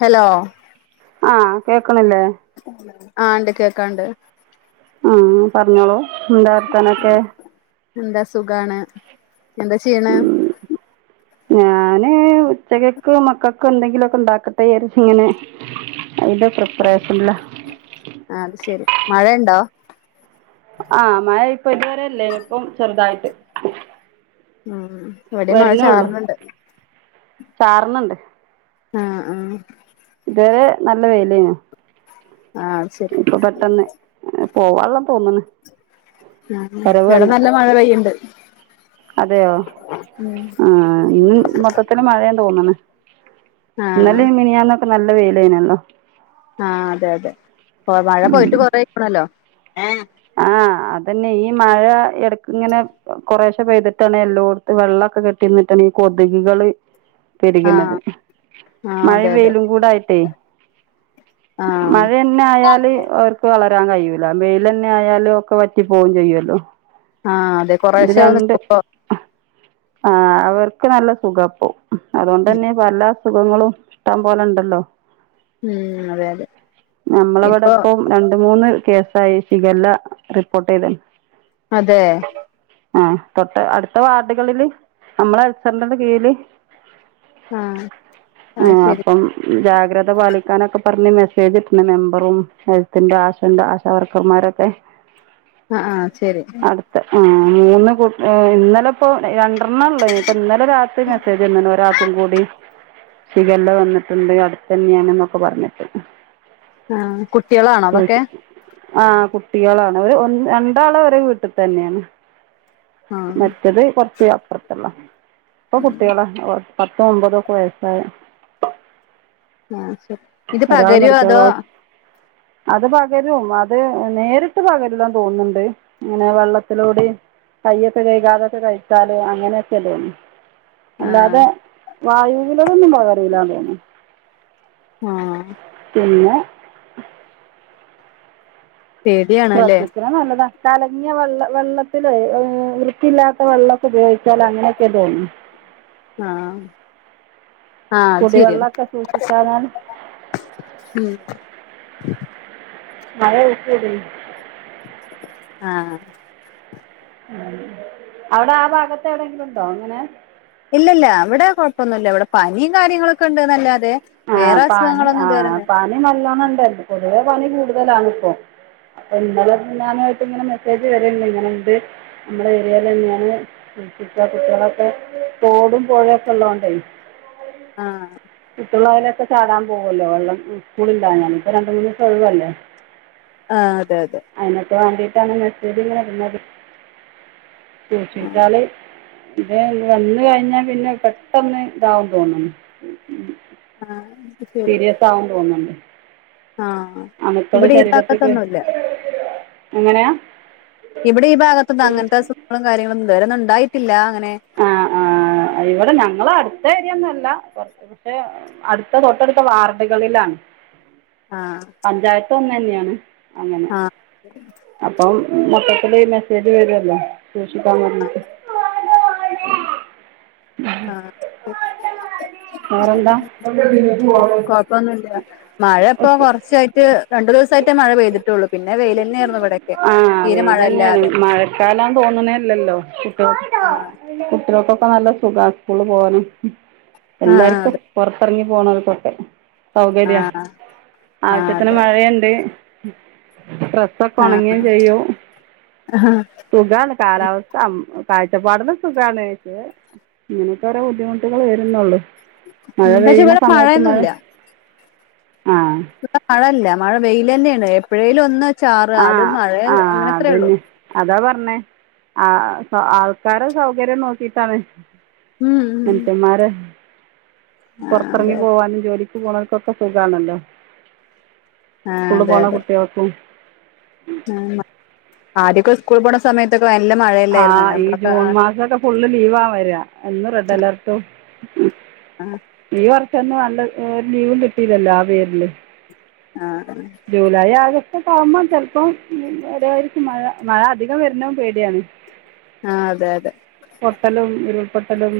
Hello ആഹ് കേക്കണില്ലേ ആഹ് ണ്ട് കേക്കാണ്ട് അഹ് പറഞ്ഞോളൂ എന്താ. വർ ത്താനൊക്കെ എന്താ സുഖാണ് എന്താ ചെയ്യണ് ഞാന് ഉച്ചകക്കോ മക്കൾക്കോ എന്തെങ്കിലുമ ഒക്കെ ഉണ്ടാക്കട്ടെരിച്ച ഇങ്ങനെ അയിന്റെ പ്രപേർഷ്‌ഷനിലാ ആഹ് അത് ശെരി മഴയണ്ടോ ആഹ് മഴ ഇപ്പൊ ഇതുവരെല്ലേ ഇപ്പം ചെറുതായിട്ട് ഉം ഇവിടെ മഴ വരുന്നേ ഉള്ളു ചാറുന്നുണ്ട് ചാ റിനണ്ട് ആഹ് ആഹ് ഇതുവരെ നല്ല വേലേന ആ അത് ശരി ഇപ്പൊ പെട്ടെന്ന് പോവള്ളം തോന്നന്ന് ആഹ് എവിടെ നല്ല മഴ പെയ്യുണ്ട് അതെയോ ആഹ് ഇന്ന് മൊത്തത്തിന് മഴേ തോന്നന്ന് ആ ഇന്നെലെ മിനിയാന്നൊക്കെ നല്ല വെയിലനല്ലോ ആഹ് അതെ അതെ മഴ ഉം പോയിട്ട് കൊറക്കണല്ലോ ആഹ് അതന്നെ ഈ മഴ ഇടക്ക് ഇങ്ങനെ കൊറേശെ പെയ്തിട്ടാണ് എല്ലോടത്തും വെള്ളമൊക്കെ കെട്ടിന്നിട്ടാണ് ഈ കൊതുകുകള് ആ പെരുകുണത് ആ മഴ അതെ അതെ വെയിലും കൂട് ആയിട്ടേ ആ മഴ തന്നെ ആയാല് അവർക്ക് വളരാൻ കഴിയൂല വെൽന്നെ ആയാലും ഒക്കെ പറ്റി പോകും ചെയ്യുമല്ലോ ആ അതെ ഇത് കൊറേശ്ശെ ഒന്ന് രണ്ട് ഇപ്പോ ആ അവർക്ക് നല്ല സുഖാ ഇപ്പം. അതോണ്ട് തന്നെ പല അസുഖങ്ങളും ഇഷ്ടം പോലെ ഇണ്ടല്ലോ. ഉം അതെ അതെ നമ്മളവിടെ ഇപ്പൊ ഇപ്പം രണ്ട മൂന്ന് കേസായി ശിഖല്ല റിപ്പോർട്ട് ചെയ്ത്ണ്. അതെ, ആഹ്, തൊട്ട അടുത്ത വാർഡ്കളില് നമ്മള ഹെൽത്ത്‌ സെന്ററിന്റെ കീഴില്. ആ അത് ഏഹ്, ശരി അപ്പം ജാഗ്രത പാലിക്കാനൊക്കെ പറഞ്ഞ് മെസ്സേജ് ഇട്ട്ണ് മെമ്പറും ഹെൽത്തിന്റെ ആശന്റെ ആശാവർക്കർമാരൊക്കെ. ആഹ്, ആഹ് ശെരി. ആ മൂന്ന് കുട്ട് ഇന്നലെ ഇപ്പൊ രണ്ടർണ്ണ ഇള്ളേ, ഇപ്പ ഇന്നലെ രാത്രി മെസ്സേജ് വെന്ന്ണ് ഒരാക്കും കൂടി. ശിഖല്ല വന്നിട്ടുണ്ട് അടുത്ത തന്നെയാണ് എന്നൊക്കെ പറഞ്ഞിട്ട്. ആ കുട്ടിളാണോ അതൊക്കെ? ചോദിച്ചു ആ കുട്ടികളാണ് ഒരു ഒന്ന് രണ്ടാള് ഒര് വീട്ടിത്തെ തന്നെയാണ്. ആ മറ്റത് കൊറച്ച് അപ്പർത്ത്ള്ള, ഇപ്പൊ കുട്ടിളാ പത്ത് ഒമ്പത് ഒക്കെ വയസ്സായ ആഹ്, ശെരി ഇത് ഒരാൾ പകരോ മെഡിക്കൽ അതോ കോളേജ് അത് പകരും, അത് നേരിട്ട് പകര്ല്ലാന്ന് തോന്ന്ണണ്ട്. അങ്ങനെ വെള്ളത്തിലൂടിം കയ്യൊക്കെ കൈകാതൊക്കെ കഴിച്ചാല് അങ്ങനെയൊക്കെല് ആഹ് അല്ലാതെ വായൂവിലൂടൊന്നും പകരൂല തോന്ന്ണ്. ആഹ് പിന്നെ പേടിയാണല്ലേ ശ്രദ്ധിക്ക്ണ നല്ലതാ. കലങ്ങിയ വെള്ള വെള്ളത്തിലെ ഏഹ്, വൃത്തിയില്ലാത്ത വെള്ളൊക്കെ ഉപയോഗിച്ചാലെ അങ്ങനെയൊക്കെ തോന്ന്ണ്. ആഹ്, ആഹ് അത് ശെരിയാണ്. കുടിവെള്ളമൊക്കെ സൂക്ഷിച്ചാൽ ഉം മഴ ഊക്കൂടി. ആഹ് ഉം, അവിടെ ആ ഭാഗത്ത് എവിടെങ്കിലും ഇണ്ടോ ഇങ്ങനെ? ഇല്ലല്ല ഇവിടെ കുഴപ്പൊന്നുല്ല ഇവിടെ പനിയിം കാര്യങ്ങളൊക്കെ ഇണ്ട്ന്നെല്ലാതെ ആ പനി ആ പനി നല്ലോണം ഇണ്ട് പൊതുവെ പനി കൂടുതലാണ് ഇപ്പം. അപ്പ ഇന്നലെ മിനിഞ്ഞാന്ന് ആയിട്ട് ഇങ്ങനെ മെസ്സേജ് വെര്ണ്ട് ഇങ്ങനെ ഇണ്ട് നമ്മളെ ഏരിയേലെന്നെ ആണ് കുൾപ്പിച്ച് കുട്ടിളൊക്കെ തോടും പുഴയൊക്കെ ഇള്ളോണ്ട് ആഹ് കിട്ടുന്നത് ലൊക്കെ ചാടാൻ പോവു അല്ലോ വെള്ളം സ്കൂളില്ലാഞ്ഞാൽ. ഇപ്പം രണ്ട് മൂന്ന് ദിവസം ഒഴിവല്ലേ. ആ അതെ അതെ അയിനൊക്ക വാണ്ടീട്ടാണ് മെസ്സേജ് ഇങ്ങനെ ഇടുന്നത് സൂക്ഷിച്ചാല് ഇതേ ഇത് വന്ന് കഴിഞ്ഞാൽ പിന്നെ പെട്ടെന്ന് ഇതാവും തോന്നുന്നു. ഉം ഉം ആഹ് [unintelligible] [unintelligible] ആവും തോന്ന്ണ്ട്, ആഹ് അണുക്കള് ഇവിടെ ഈ ശരീരത്ത്ക്ക് ഭാഗത്തൊന്നുല്ല എങ്ങനെയാ? ഇവിടെ ഈ ഭാഗത്ത് ഒന്നു അങ്ങൻത്തെ അസുഖങ്ങളും കാര്യങ്ങളൊന്നും ഇതുവരെ ഒന്നു ഇണ്ടായിട്ടില്ല അങ്ങനെ. ആഹ്, ആഹ് ഇവിടെ ഞങ്ങള് അട്ത്ത ഏരിയൊന്നു അല്ല പൊർത്ത് പക്ഷെ അടുത്ത തൊട്ടടുത്ത വാർഡ്കളിലാണ്. ആഹ പഞ്ചായത്ത് ഒന്ന് തന്നെയാണ് അങ്ങനെ [inaudible] അപ്പം മൊത്തത്തില്ഈ മെസ്സേജ് വരുല്ലോ സൂക്ഷിക്കാൻ പറഞ്ഞിട്ട് [unintelligible] ആഹ വേറെന്താ [unintelligible] കൊഴപ്പൊന്നുംല്ല മഴ ഇപ്പ ഓക്കെ കുറച്ചായി റ്റ് രണ്ടു ദിവസമായിട്ട മഴ പെയ്തി ള്ളൂ പിന്നെ വെയിലെന്നെയായിരുന്നു ഇവിടെക്കെ ആഹ തീരെ വെയിൽ തന്നെയാണ് മഴയില്ലാതെ മഴക്കാലന്ന് തോന്നുന്നല്ലല്ലോ കുട്ടേ ആഹ് കുട്ടികൾക്കൊക്കെ നല്ല സുഖാ സ്കൂള് പോകാനും ആഹ് എല്ലാർക്കും അതെ പോറത്തിറങ്ങി പോന്നൽക്കൊക്കെ സൗകര്യ ആഹ് ആഹ് ആവശ്യത്തിന് അതെ മഴയുണ്ട് ആഹ് ഡ്രസ്സ്ക്കെഉണങ്ങേം ചെയും സുഖാണ് കാലാവസ്ഥ മ് കാഴ്ചപ്പാടന്ന് സുഖാണ് പക്ഷേ ഇങ്ങനെയൊക്കെ ഒരേ ബുദ്ധിമുട്ടുകൾ വരുന്നുള്ളു മഴ പക്ഷെ പെയ്യുന്ന ഇവിടെ സമയത്ത് മഴ മഴയൊന്നുല്ല ആഹ ഇവിടെ മഴല്ല മഴ വെയില് തന്നെയാണ് എപ്പോഴേലും ഒന്ന് ചാറ് അത് മഴ അങ്ങനെ അത്രേ ഉള്ളു അതാ പറഞ്ഞെ ആ സെ ആൾക്കാര സൗകര്യം നോക്കിട്ടാണ് ഉം ഉ മനുഷ്യൻമാര് ആഹ് പൊറത്തിറങ്ങി അതെ പോവാനും ജോലിക്ക് പോണെൽക്കൊക്കെ സുഖാണല്ലോ ആഹ് സ്കൂള് പോണ കുട്ടികൾക്കും ഉ മ ആദ്യൊക്കെ സ്കൂളൽ പോണ സമയത്തൊക്കെ നല്ല ആ മഴയല്ലായിരുന്നെ ഈ നമ്മളൊക്കെ ജൂൺ ആ മാസമൊക്കെ ഫുള്ള് ലീവ വരാ എന്നും റെഡ് അലർട്ടും ആഹ് ഈ വർ ക്ഷൊന്നും വന്ന് ഒരു ലീവും കിട്ടിയിലല്ലോ ആ പേരില് ആഹ ജൂലൈ ആഗസ്റ്റ് ഒക്കെ ആവുമ്പോ ചിലപ്പോം വരോയ്ക്കും മഴ മഴ അധികം വരുന്നതും പേടിയാണ് ആ അതെ അതെ പൊട്ടലും ഉരുൾപൊട്ടലും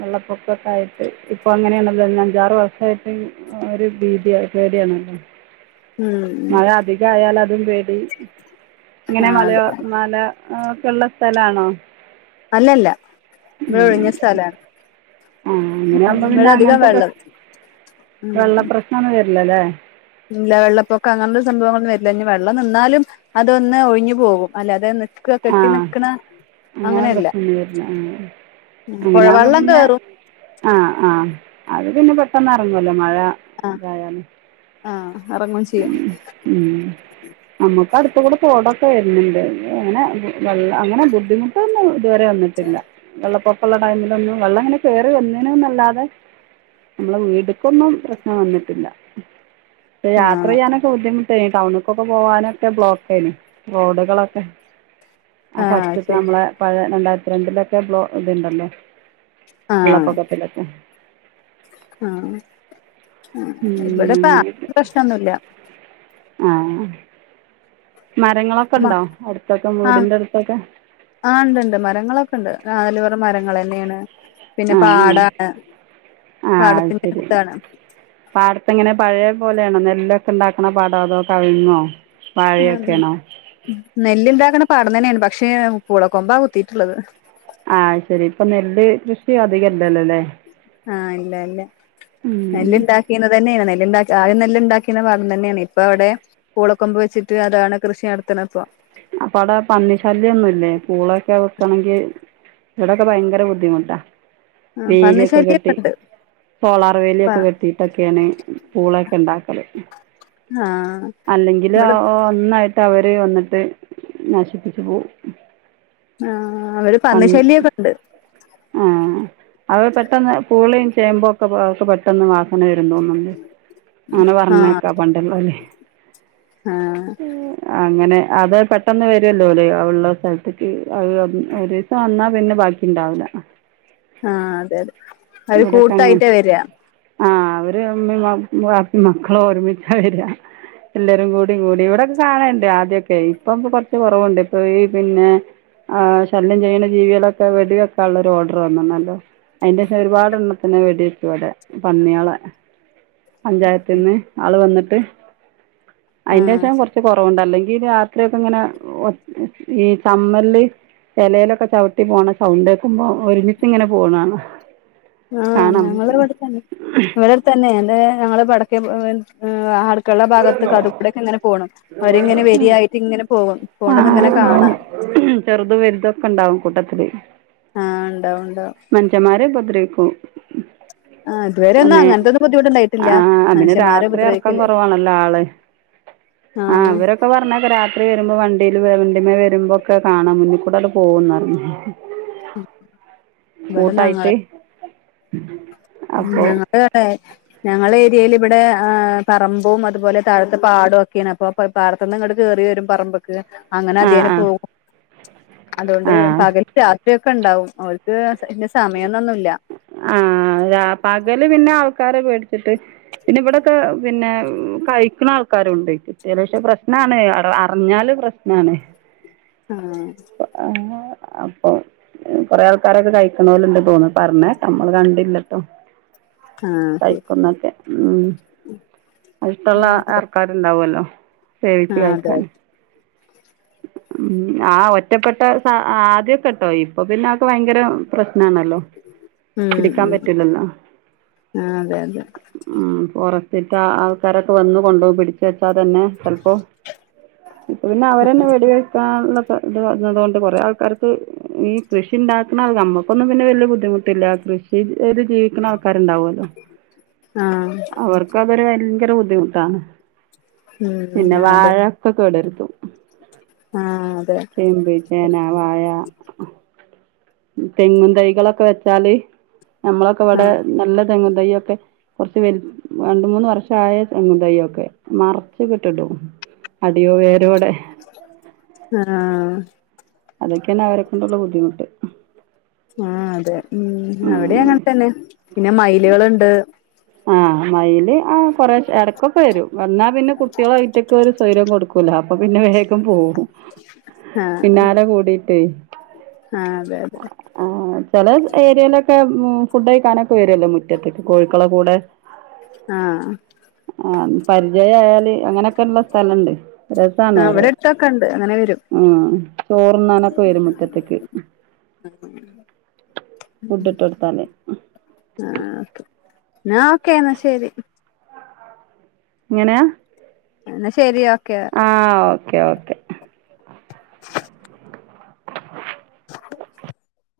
വെള്ളപ്പൊക്കൊക്കെ ആയിട്ട് ഇപ്പൊ അങ്ങനെയാണല്ലോ ഈ അഞ്ചാറ് വർഷായിട്ട് ഒരു ഭീതി പേടിയാണല്ലോ ഉം ഉം മഴ അധികായാല് അതും പേടി ഇങ്ങനെ ആഹ് മലയ അതെ മല ഓക്കെള്ള സ്ഥലാണോ അല്ലല്ല ഇബടെ ഒഴിഞ്ഞ സ്ഥലാണ് ആ ഉം അങ്ങനെയാകുമ്പോൾ പിന്നെ ഇവിടധികം അങ്ങനത്തെ വെള്ള പ്രശ്നം വെള്ള ഉം പ്രശ്നൊന്നും വെര്ല്ലല്ലേ ഇല്ല വെള്ളപ്പൊക്കം അങ്ങനുള്ള സംഭവങ്ങളൊന്നും വരില്ല ഇനി വെള്ളം നിന്നാലും അതൊന്ന് ഒഴിഞ്ഞു പോകും അല്ലെതെ നിക്ക് ആ കെട്ടി നിക്ക്ണ അങ്ങനെ പ്രശ്നൊന്നും വരില്ല ആ ഉം അങ്ങനെ ആവുമ്പോ പുഴവെള്ളം പിന്നെ കേറും ആഹ് ആഹ് അത് പിന്നെ പെട്ടെന്ന് എറങ്ങല്ലോ മഴ ആഹ് ഇന്തായല് ആഹ് എറങ്ങും ചെയും നമ്മുക്ക് അടുത്ത് കൂടെ തോടൊക്കെ വരുന്നുണ്ട് അങ്ങനെ വൽ അങ്ങനെ ബുദ്ധിമുട്ട് ട്ടെന്നും ഇതുവരെ വന്നിട്ടില്ല വെള്ളപ്പൊക്കള്ള ടൈമിലൊന്നും വെള്ളം ഇങ്ങനെ കേറി വന്നീനുന്നല്ലാതെ നമ്മെളെ വീട്ക്കൊന്നും പ്രശ്നം വന്നിട്ടില്ല ഹെ യാത്ര ആഹ് ചെയ്യാനൊക്കെ ബുദ്ധിമുട്ടായിന് ടൗണിക്കൊക്കെ പോവാനൊക്കെ ബ്ലോക്ക് ആയിന് റോഡുകളൊക്കെ ആ ആഹ് ഫസ്റ്റ്ത്തെ ശരി നമ്മളെ പഴേ രണ്ടായിരത്തി രണ്ടിലൊക്കെ ബ്ലോ ഇത്ണ്ടല്ലോ ആഹ് വെള്ളപ്പൊക്കത്തിലൊക്കെ ആഹ് ഇവിടെപ്പ അങ്ങനെയൊക്കെ പ്രശ്നൊന്നുല്ല ആഹ് മരങ്ങളൊക്കെണ്ടോ അടുത്തൊക്കെ ആഹ് വീടിൻ്റെ അടുത്തൊക്കെ ആഹ് ണ്ട്ണ്ട് മരങ്ങളൊക്കെണ്ട് നാല് പൊറം മരങ്ങളന്നെണ് പിന്നെ ആ പാടാണ് പാടത്തിന്റെ അട്ത്താണ് പാട്ത്തെങ്ങനെ പഴയ പോലെയാണോ നെല്ലൊക്കെണ്ടാക്ക്ണ പാടോ അതോ കവിങ്ങോ വാഴയൊക്കെയണോ നെല്ല്ണ്ടാക്ക്ണ പാടം തന്നെണ് പക്ഷേ പൂള കൊമ്പാ കുത്തിട്ടുള്ളത് ആഹ് ശെരി ഇപ്പൊ നെല്ല് കൃഷി അധികല്ലല്ലോ ല്ലേ ആഹ് ഇല്ല ല്ല നെല്ല് ണ്ടാ ചെയ്യ്ന്നതെന്നെയാണ് നെല്ല് ണ്ടാക്ക ആദ്യം നെല്ല് ണ്ടാക്കിന്ന പാടം തന്നെണ് ഇപ്പൊ അവിടെ പൂളക്കൊമ്പ് വെച്ചിട്ട് അതാണ് കൃഷി നടത്ത്ണ് പ്പൊ അപ്പൊ അവിടെ പന്നി ശല്യൊന്നും ഇല്ലേ പൂളൊക്കെ വെക്കണെങ്കി ഇവിടൊക്കെ ഭയങ്കര ബുദ്ധിമുട്ടാ ആഹ് പന്നി വേലിയൊക്കെ കെട്ടി ശല്യൊക്കെണ്ട് സോളാർ പ വേലിയൊക്കെ കെട്ടിയിട്ടൊക്കെണ് പൂളൊക്കെ ണ്ടാക്കല് ആഹ് അല്ലെങ്കിൽ ഇവിടെ ഒ ഒന്നായിട്ട് അവര് വന്നിട്ട് നശിപ്പിച്ച് പോവും ആഹ് ഇവിടെ പന്നിശല്യൊക്കെണ്ട് ഏഹ് അവ പെട്ടെന്ന് പൂളയും ചേമ്പോക്കെ പ അവക്ക് പെട്ടെന്ന് വ ങ്ങനെ വെരുംതോന്നും ലേ അങ്ങനെ ആഹ് പറഞ്ഞേക്കാ പണ്ടുള്ളോര് ആഹ് അങ്ങനെ അത് പെട്ടെന്ന് വരുല്ലോ ഓല് അവള്ള സ്ഥലത്ത്ക്ക് അ ഒരീസം വന്നാ പിന്നെ ബാക്കി ണ്ടാവൂല്ല ആഹ് അതെ അതെ അവര് ഇവിടക്കെങ്ങനെ കൂട്ടായിട്ടാ വരിക ആഹ് അവര് ഇമ്മിം വാ വാപ്പിം മക്കളും ഒര്മിച്ചാ വരാ എല്ലരും കൂടി കൂടി ഇവിടെക്കെ കാണേണ്ട് ആദ്യോക്കെ ഇപ്പൊംപ്പൊ കൊറച്ച് കുറവുണ്ട് ഇപ്പൊ ഈ പിന്നെ ആഹ് ശല്യം ചെയ്യുന്ന ജീവികളൊക്കെ വെടിവൊക്കാന്ള്ളൊരു ഓർഡർ വന്ന്ണല്ലോ ഒരുപാട്ണ്ണത്തിനെ വെടി വെച്ചു ഇവിടെ പന്നിയാളെ പഞ്ചായത്തിന്ന് ആള് വന്നിട്ട് ആഹ് അയിന്റെഷം കൊറച്ച് കൊറവുണ്ട് അല്ലെങ്കിൽ രാത്രിയൊക്കെ ഇങ്ങനെ ഈ ചമ്മൽല് ചെലെലൊക്കെ ചവിട്ടി പോണ സൗണ്ട്ക്കുമ്പോ ഒരുമിച്ച് ഇങ്ങനെ പോവ്ണാണ ആഹ് ഞങ്ങളെ വീട് വടേതെന്നെ ഇവിടടുത്തന്നെ എന്റെ ഞങ്ങള് വടക്കേ ഏഹ് ആ ക്കളെ പോയിരുന്നോ ഭാഗത്ക്ക് അതുകൂടെക്കെങ്ങനെ പോണം അവരിങ്ങനെ വരിയായിട്ട് ഇങ്ങനെ പോവാ അഹ് ആഹ് ചെറുതും വലുതൊക്കെ ണ്ടാവും കൂട്ടത്തില് ആഹ് ണ്ടാവും ണ്ടാവും. മനുഷ്യമ്മാരെ ഉപദ്രവിക്കും. ആഹ് ഇതുവരെ ഒന്നും അന്നേ അങ്ങനത്തൊന്നും ബുദ്ധിമുട്ടുണ്ടായിട്ടില്ല അഹ് ആഹ് അതിന് മനുഷ്യന്മാരെ രാത്രി ഇറക്കം ഉപദ്രവിക്കല് കുറവാണല്ലോ ആള്. ആഹ് ആവരൊക്കെ പറഞേക്ക രാ ത്രി വരുമ്പോ വണ്ടിയില് വണ്ടിമേ വരുമ്പോക്കെ കാണാം മുന്നിക്കൂടെട് പോവുംന്നർഞ് ഉം കൂട്ടായിട്ട്. അപ്പോ ഞങ്ങടെവ്ടേ ഞങ്ങള ഏരിയേല് ഇവിടെ ഏഹ് പറമ്പും അതുപോലെ താഴത്ത പാടവും ഒക്കെണ് അപ്പൊ. പ്പ പാടത്തുന്ന് ഇങ്ങട്ട് കേറി വരും പറമ്പ്ക്ക് അങ്ങനെ ആ അധേന ആ പോഉ അതോണ്ട് ആ പകലും രാത്രിയൊക്ക ഇണ്ടാവും ഓർക്ക് ഇന്റെ സമയൊന്നുന്നില്ല. ആഹ് രാ പകല് പിന്ന ആൾക്കാരെ പേട്ച്ചിട്ട് പിന്ന ഇവടക്കെ. പിന്നെ കഴ്ക്ക്ണ ആൾക്കാരുണ്ട് കിട്ടിയാല് പക്ഷെ പ്രശ്നാണ് അറിഞ്ഞാല് പ്രശ്നാണ്. ആഹ്. അപ്പൊ ഏഹ് കൊറേ ആൾക്കാരൊക കഴ്ക്കേണോല്ണ്ട് തോന്ന്ണു പർഞ്ഞേക നമ്മള് കണ്ടില്ലട്ടൊ. ആഹ് ശരി കഴ്ക്കുന്നൊക്കെ ഉം ഇഷ്ട്ടുള്ള ആർ. ആൾക്കാര്ണ്ടാവല്ലൊ സേവിച്ച് ആഹ് അതെ കഴിക്കാന്. [inaudible] ഉം ആഹ് ഒറ്റപ്പെട്ട ആദ്യൊക്കട്ടോ ഇപ്പൊ പിന്നെ അതൊക്ക ഭയങ്കര പ്രശ്നാണല്ലൊ. ഉം പിടിക്കാൻ ഉം പറ്റൂലല്ല. ആഹ് അതെ ഉം ഫോറസ്റ്റിലെ ആൾക്കാരൊക്ക വന്ന് കൊണ്ടോവും പിടിച്ച് വച്ച തന്നെ. ചെൽപ്പൊ ഇപ പിന്നെ അവരെന്നെ വെടി വെക്കാ. ഇത് പറന്നതുക കൊണ്ട് കൊറേ ആൾക്കാർക്ക് ഈ കൃഷി ഇണ്ടാക്ക്ണ നമ്മക്കൊന്നും പിന്നെ വല്യ ബുദ്ധിമുട്ട്. പില്ല കൃഷി ചീത് ജീവിക്ക്ണ ആൾക്കാര്ണ്ടാവോല്ലൊ ആഹ് അവർക്ക അതൊരു ഭയങ്കര ബുദ്ധിമുട്ടാണ് ഉം പിന്ന അതെ വാഴൊക്ക കേടർത്തും. ആഹ് അതെ. ചേമ്പ്, ചേന, വാഴ. തെങ്ങും തൈകളൊക്ക വെച്ചാല് നമ്മളൊക്കെ ആഹ് ഇവടെ ആഹ് നല്ല തെങ്ങും തയ്യൊക്കെ. കൊറ്ച്ച് വൽ രണ്ട് മൂന്ന് വർഷായ തെങ്ങും തയ്യൊക്കെ മറ്ച്ച് കെട്ടിടും. അടിയോ വേരോടെ. ആഹ്. അതൊക്കേണ് അവരെ കൊണ്ട്ള്ള ബദ്ധിമുട്ട്. ആഹ് അതെ ഉം അവടെ അങ്ങൻ തന്നെ പിന്നെ മയിലുകള്ണ്ട്. ആഹ് മയില്. ആഹ് കൊറേശെ എടക്കൊക്കെ വരും വന്ന പിന്ന കുട്ടികള് അയ്റ്റൊക്കൊരു സ്വൊയ്ര്യം കൊട്ക്കൂല അപ്പൊ പിന്നെ വേഗം പോകും. ആഹ് ആഹ് ആഹ് അതെ അതെ. ആഹ് ചെലേ ഏരിയിലൊക്കെ ഉം ഫുഡ്ഡ് കഴിക്കാനൊക്ക വരല്ലൊ മുറ്റത്ത്ക്ക് കോഴ്ക്കളെ കൂടെ. ആഹ്. ആഹ് പരിചയായാല് അങ്ങനെക്ക്ള്ള സ്ഥലണ്ട് രസാണ് അവരെ. ക്കണ്ട് അങ്ങനെ വരും. ആഹ് ചോറ്ന്നാനൊക്ക വരും മുറ്റത്ത്ക്ക്. ഉം ഫുഡ്ഡ് ഇട്ടൊട്ത്താല്. ആഹ് ഓകെ ഇന്ന ഓക്കെ ഇന്ന ശരി. ഇങ്ങനയ. ഇന്ന ശരി ഓക്കെ ആഹ് ഓക്കെ ഓക്കെ